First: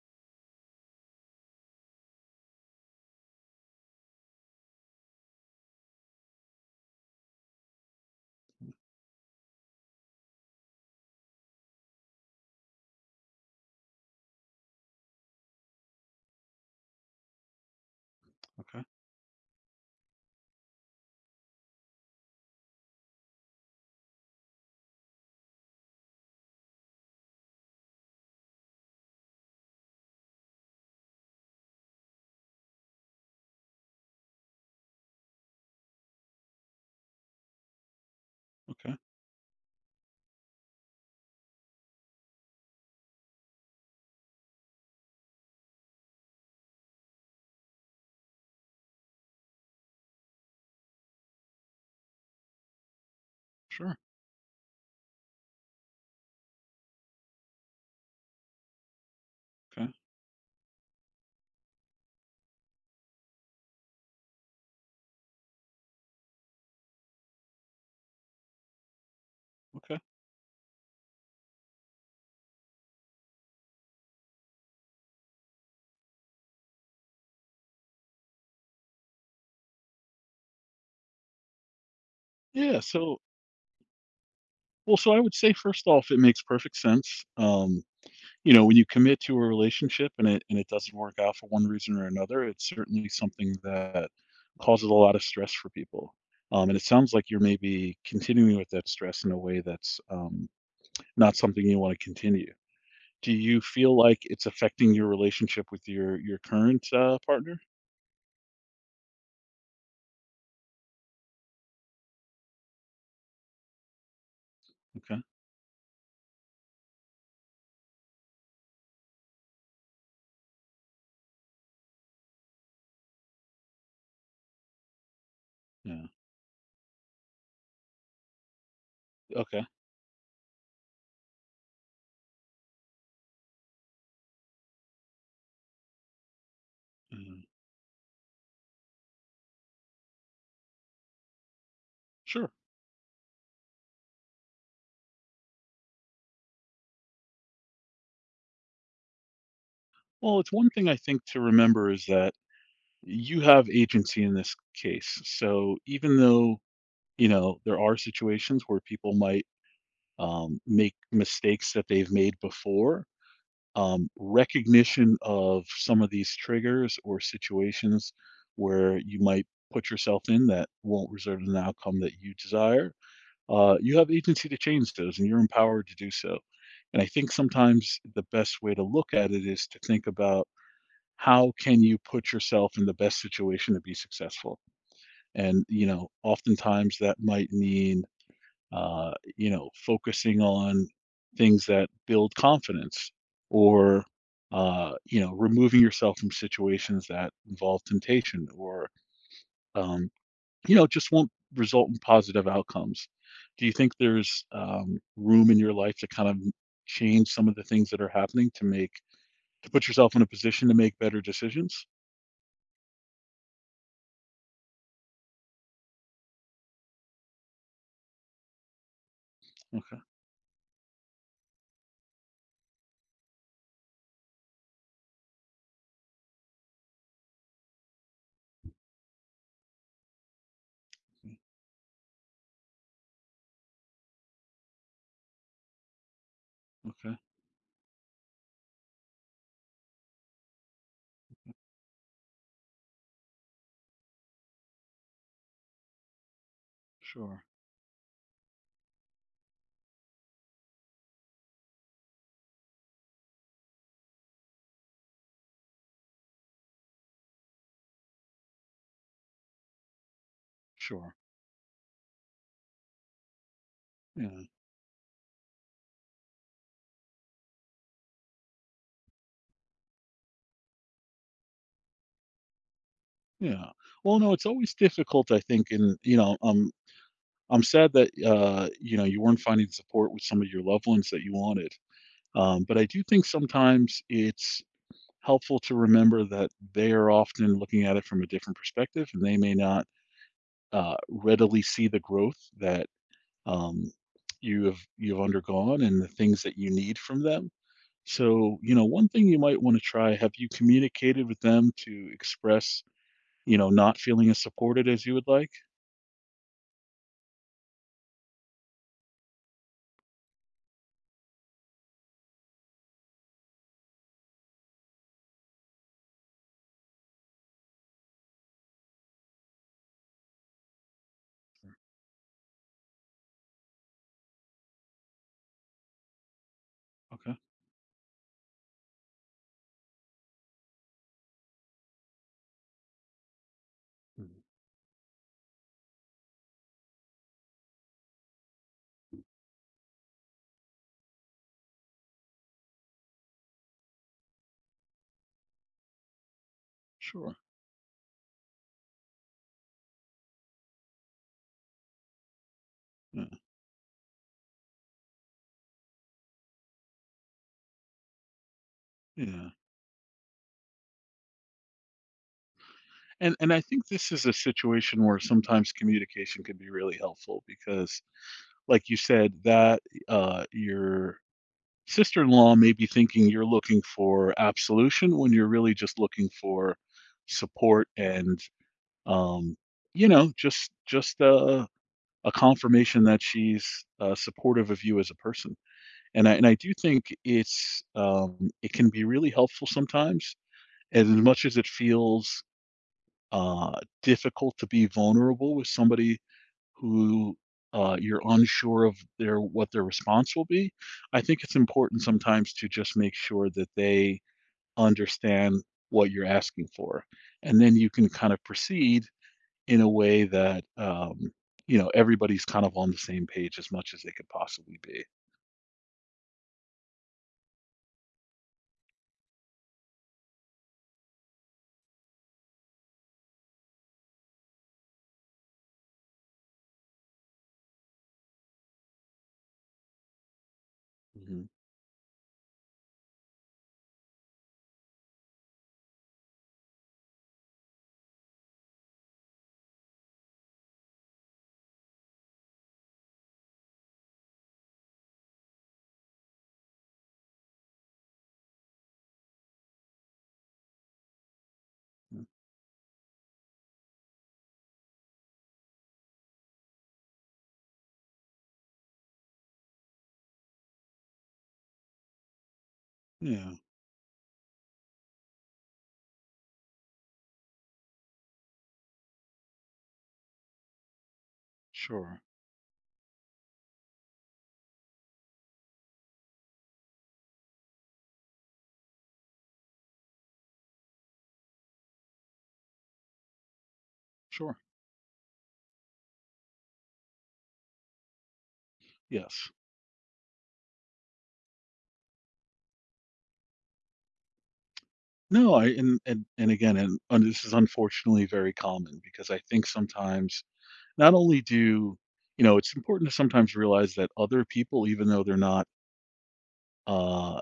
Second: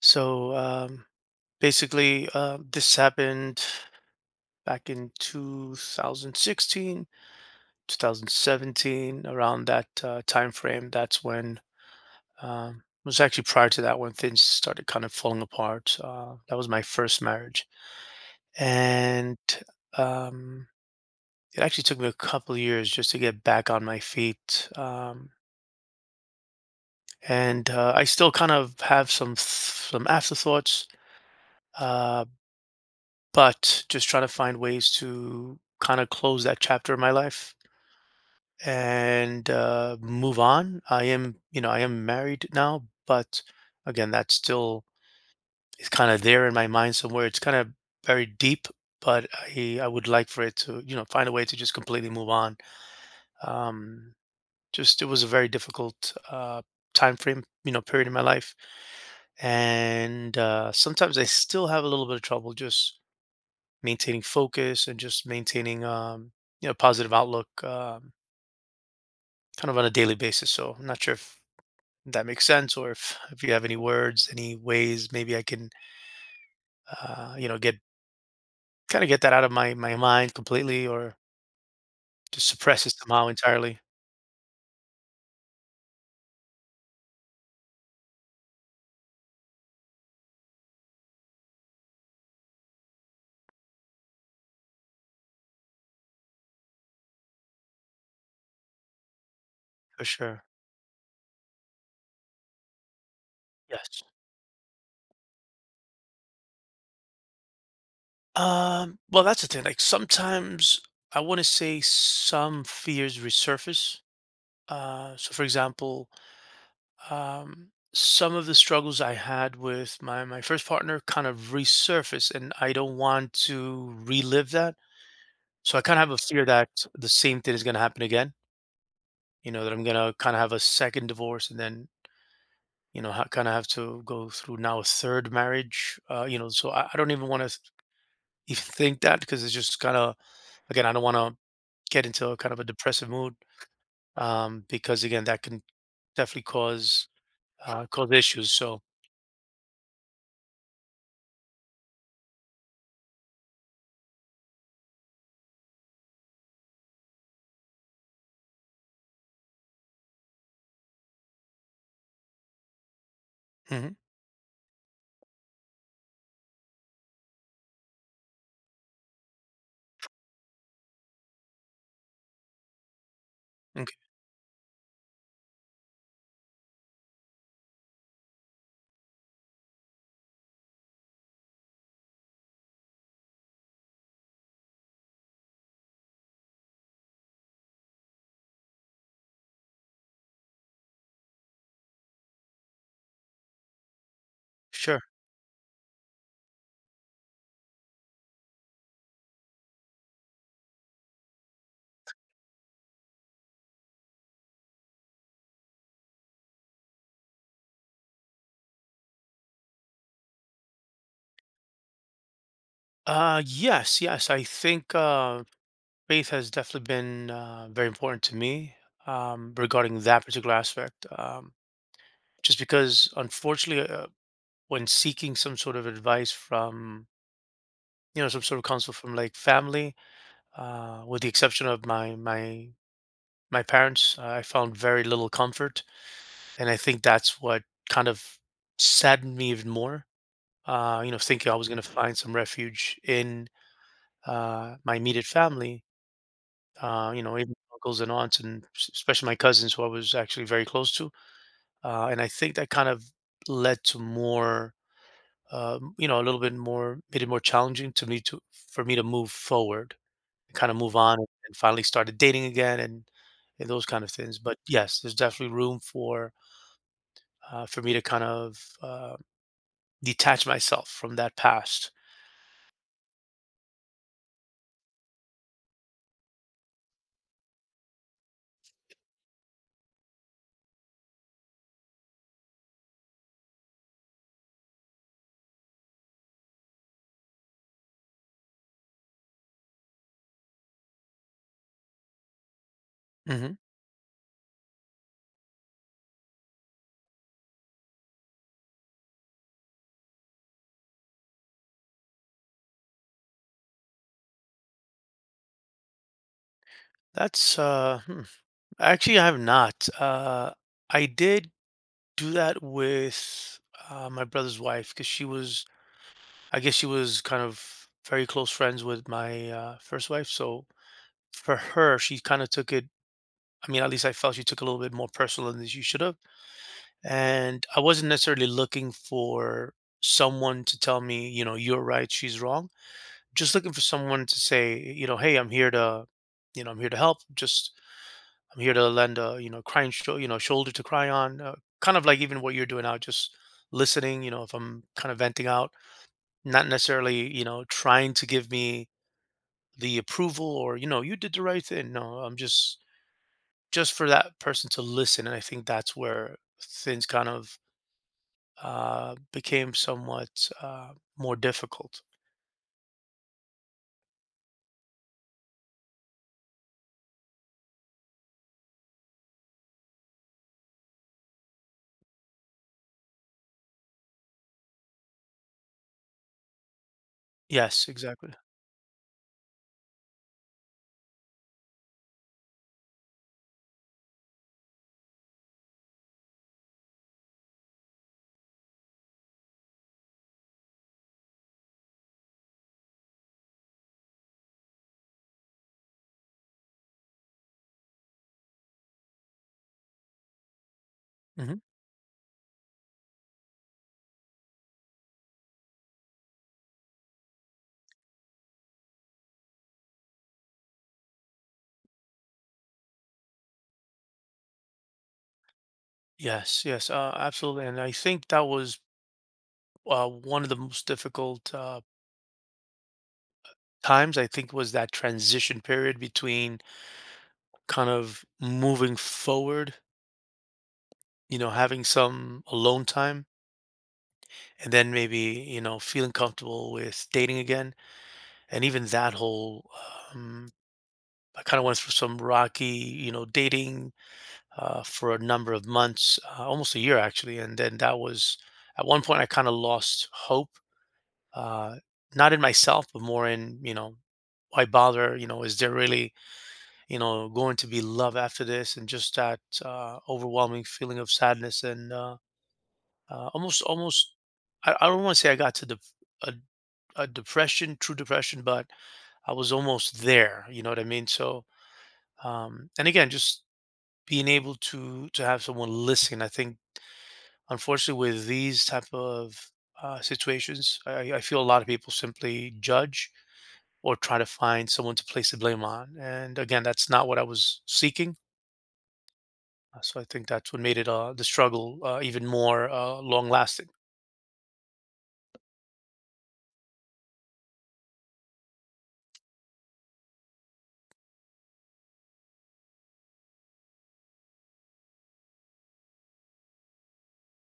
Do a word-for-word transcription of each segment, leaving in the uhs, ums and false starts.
So um, basically, uh, this happened back in two thousand sixteen, two thousand seventeen, around that uh, time frame. That's when um, it was actually prior to that when things started kind of falling apart. Uh, that was my first marriage, Okay, and um, it actually took me a couple of years just to get back on my feet. Um, and uh, I still kind of have some th- some afterthoughts. Uh, but just trying to find ways to kind of close that chapter of my life, okay, and uh, move on. I am, you know, I am married now, but again, that's still, it's kind of there in my mind somewhere. It's kind of very deep, but I I would like for it to, you know, find a way to just completely move on. sure, Um, just it was a very difficult uh, time frame, you know, period in my life. okay, And uh, sometimes I still have a little bit of trouble just maintaining focus, and just maintaining um you know positive outlook, um kind of on a okay. daily basis. So i'm not sure if that makes sense, or if if you have any words, any ways maybe i can uh you know get kind of get that out of my my mind completely, or just Yeah, suppress it so somehow entirely. well, so I would say first off, it makes perfect sense. Um, you know, when you commit to a relationship and it and it doesn't work out for one reason or another, it's certainly something that causes a lot of stress for people. Um, and it sounds like you're maybe continuing with that stress in a way that's For sure. um, not something you want to continue. Do you feel Yes. like it's affecting your relationship with your your current uh, partner? Um well, that's the thing, like sometimes i want to say some fears resurface. uh Okay, So for example, um, some of the struggles I had with my my first partner kind of resurface, and I don't want to relive that. So I kind yeah, of have a fear that the same thing is going to happen again. You know, okay, that I'm going to kind of have a second divorce, and then you know, ha- kind of have to go through now a third marriage. Uh, you know, so I, I don't even want yeah, to even think that, because it's just kind of, again, I don't want to get into a sure. kind of a depressive mood, um, because again, that can definitely cause uh, cause issues. So. Well, it's one thing I think to remember is that you have agency in this case. So even though, you know, there are situations where people might um, make mistakes that they've made before, Mhm. um, recognition of some of these triggers or situations where you might put yourself in that won't result in an outcome that you desire, uh, Okay, you have agency to change those and you're empowered to do so. And I think sometimes the best way to look at it is to think about how can you put yourself in the best situation to be successful? And, you know, oftentimes that might mean, uh, you know, focusing on things that build confidence or, uh, sure. you know, removing yourself from situations that involve temptation or, um, you know, just won't result in positive outcomes. Do you think there's um, room in your life to kind of change some of the things that are happening to make, to put yourself in a position to make better decisions? Uh, yes, yes. I think uh, faith has definitely been uh, very important to me, um, Okay. regarding that particular aspect. Um, just because, unfortunately, uh, when seeking some sort of advice from, you know, some sort of counsel from, like, family, uh, with the exception of my my my parents, uh, I found very little comfort, and I think Okay. that's what kind of saddened me even more. Uh, you know, thinking I was going to find some refuge in uh, my immediate family, uh, you know, Sure. even uncles and aunts, and s- especially my cousins, who I was actually very close to. Uh, and I think that kind of led to more, uh, you know, a little bit more, made it more challenging to me to, for me to move forward, kind of move Sure. on, and finally started dating again, and, and those kind of things. Yeah. But yes, there's definitely room for uh, for me to kind of uh, detach myself from that past. Yeah. Well, no, it's always difficult, I think, and you know, um, I'm sad that uh, you know, you weren't finding support with some of your loved ones that you wanted. Um, but I do think sometimes it's helpful to remember that they are often looking at it from a different perspective, and they may not uh, readily see the growth that Hmm. um, you have you've undergone and the things that you need from them. So, you know, one thing you might want to try, have you communicated with them to express, you know, not feeling as supported as you would like? That's, uh, hmm. Actually I have not. Uh, I did do that with uh, my brother's wife, because she was, I guess, she was kind of very close friends with my uh, first wife. So for her, she kind of took it. I mean, at least I felt she took a little bit more personal than she should have. Okay. And I wasn't necessarily looking for someone to tell me, you know, you're right, she's wrong. Just looking for someone to Mhm. say, you know, hey, I'm here to, you know, I'm here to help. Just I'm here to lend a you know crying sho- you know shoulder to cry on, uh, kind of like even what you're doing now, just listening. You know, if I'm kind of venting out, not necessarily Sure. you know trying to give me the approval, or you know you did the right thing. No, I'm just Yeah. just for that person to listen, and I think that's where things kind of uh, Yeah. became somewhat uh, more difficult. And and I think this is a situation where sometimes communication can be really helpful because like you said, that uh your sister-in-law may be thinking you're looking for absolution when you're really just looking for support Yes, exactly. and um you know, just just uh a confirmation that she's uh supportive of you as a person. And I and I do think it's, um, it can be really helpful sometimes, as much as it feels, uh, difficult to be vulnerable with somebody who, uh, you're unsure of their what their response will be. I think it's Hmm. important sometimes to just make sure that they understand what you're asking for, and then you can kind of proceed in a way that, um, you know, everybody's kind of on the same page as much as they could possibly be. Yes, yes, uh, absolutely. And I think that was uh, one of the most difficult uh, times, I think, was that transition period between kind of moving forward, you Mhm, know, having some alone time, and then maybe, you know, feeling comfortable with dating again. And even that whole, um, I kind of went through some rocky, you know, dating uh, for a number of months, uh, almost a year actually. And then that was, at one point, I kind of lost hope, uh, mm, not in myself, but more in, you know, why bother? You know, is there really you know, going to be love after this? And just that uh, overwhelming feeling of sadness, and uh, uh, yeah, almost, almost. I, I don't want to say I got to the, a, a depression, true depression, but I was almost there. You know what I mean? So, sure, um, and again, just being able to to have someone listen. I think, unfortunately, with these type of uh, situations, I, I feel a lot of people simply judge, or try to sure, find someone to place the blame on. And again, that's not what I was seeking. yes. Uh, so I think that's what made it, uh, the struggle, uh, even more, uh, long lasting. No, I and and and again, and and this is unfortunately very common because I think sometimes not only do you know, it's important to sometimes realize that other people, even though they're not uh,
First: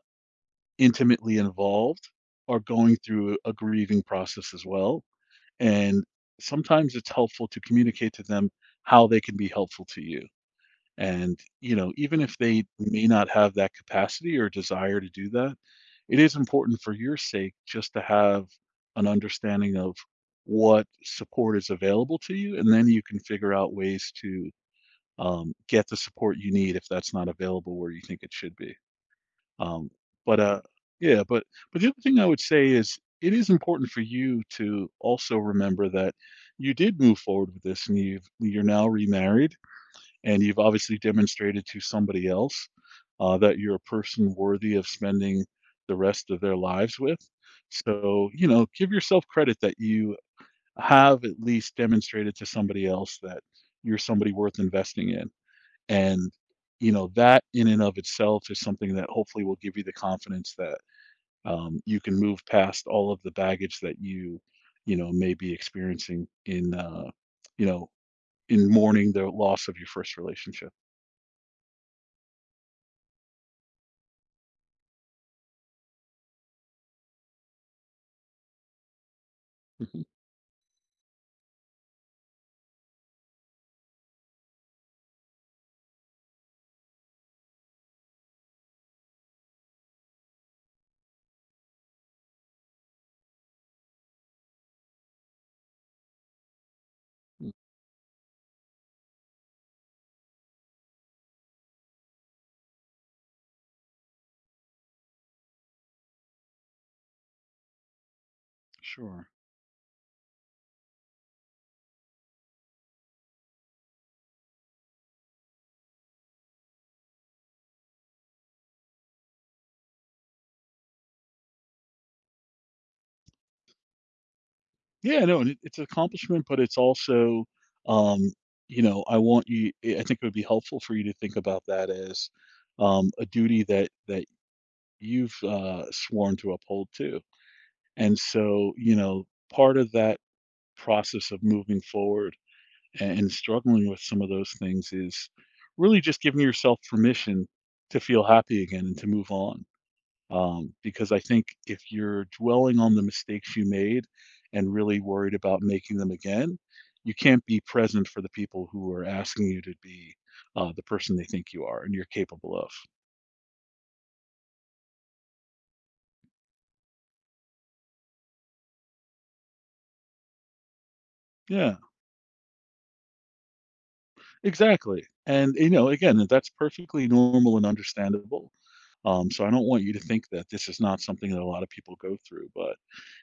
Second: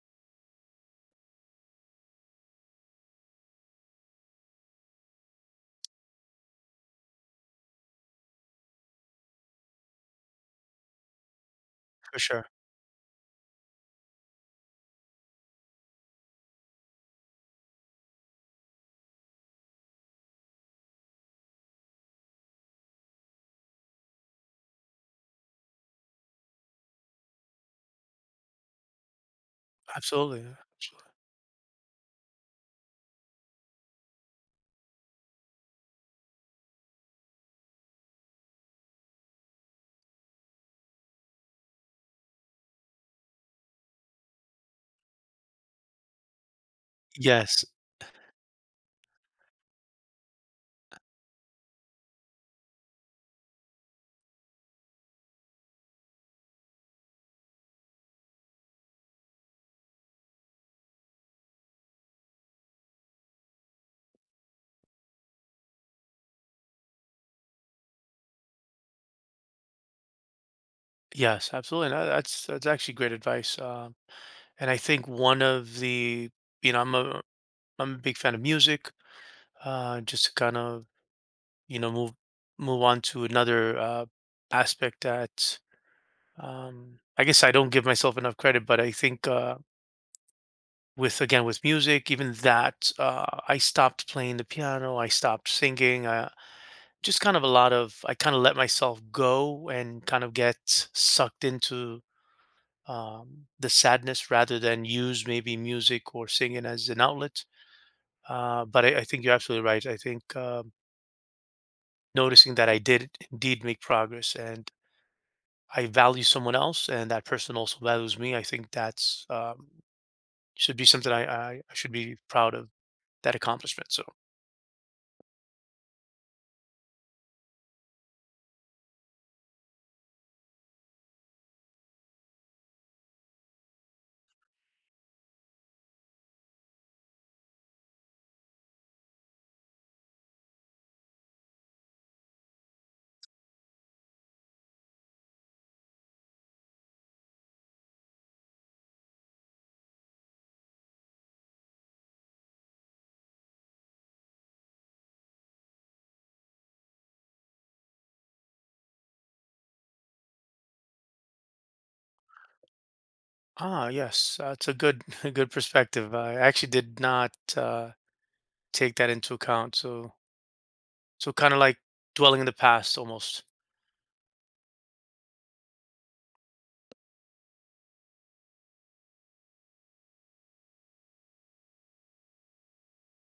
intimately involved, are going through a grieving process as well. And sometimes it's helpful to communicate to them how they can be helpful to you. And, you know, For even if sure. they may not have that capacity or desire to do that, it is important for your sake just to have an understanding of what support is available to you. And then you can figure out ways to um, get the support you need if that's not available where you think it should be. Um, Absolutely, but yeah, uh, absolutely. yeah, but but the other thing I would say is it is important for you to also remember that you did move forward with this, and you've you're now remarried, and you've obviously demonstrated to somebody else uh, that you're a person worthy of spending the rest of their lives with. Yes, So you know, give yourself credit that you have at least demonstrated to somebody else that you're somebody worth investing in. And, you know, that in and of itself is something that hopefully will give you the confidence that um, you can move past all of the baggage that you, you know, may be experiencing in, uh, you know, in mourning the loss of your first relationship. yes, absolutely. And that that's that's actually great advice. Um, and I think one of the you know, I'm a I'm a big fan of music, uh, Mhm. just to kind of, you know, move move on to another, uh, aspect that, um, I guess I don't give myself enough credit, but I think, uh, with again, with music, even that, uh, I stopped playing the piano, I stopped singing, I just kind of a lot of I kind of let myself go, and kind of get sucked into um, the sadness, rather than use maybe music or singing as an outlet. Uh, but I, I think Sure. you're absolutely right. I think um, noticing that I did indeed make progress, and I value someone else, and that person also values me, I think that's, um, should be something I, I, I should be proud of, that accomplishment. So. Yeah, no, and it, it's an accomplishment, but it's also, um, you know, I want you. I I think it would be helpful for you to think about that as um, a duty that that you've uh, sworn to uphold too. And so, you know, part of that process of moving forward and and struggling with some of those things is really just giving yourself permission to feel happy again and to move on. Um, because I think if you're dwelling on the mistakes you made and really worried about making them again, you can't be present for the people who are asking you to be uh, the person they think you are and you're capable of. Ah, yes, that's a good a good perspective. I actually did not uh, take that into account. So So kind of Yeah, like dwelling in the past, almost. exactly. And, you know, again, that's perfectly normal and understandable. Um, so I don't want you to think that this is not something that a lot of people go through, but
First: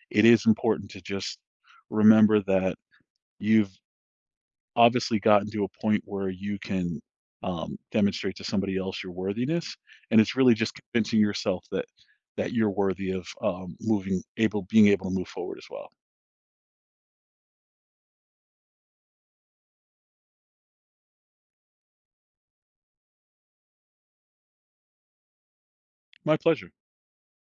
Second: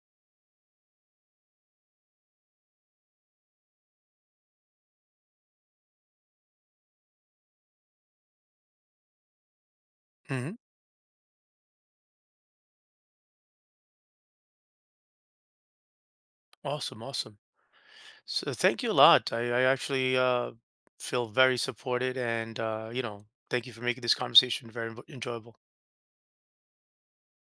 it is important to just remember that you've obviously gotten to a point where you can um, demonstrate to somebody else your worthiness, and it's Hmm. really just convincing yourself that that you're worthy of um, moving, able, being able to move forward as well. Awesome, awesome. So thank you a lot. I, I actually uh, feel very supported, and uh, you know, thank you for making this conversation very enjoyable. My pleasure.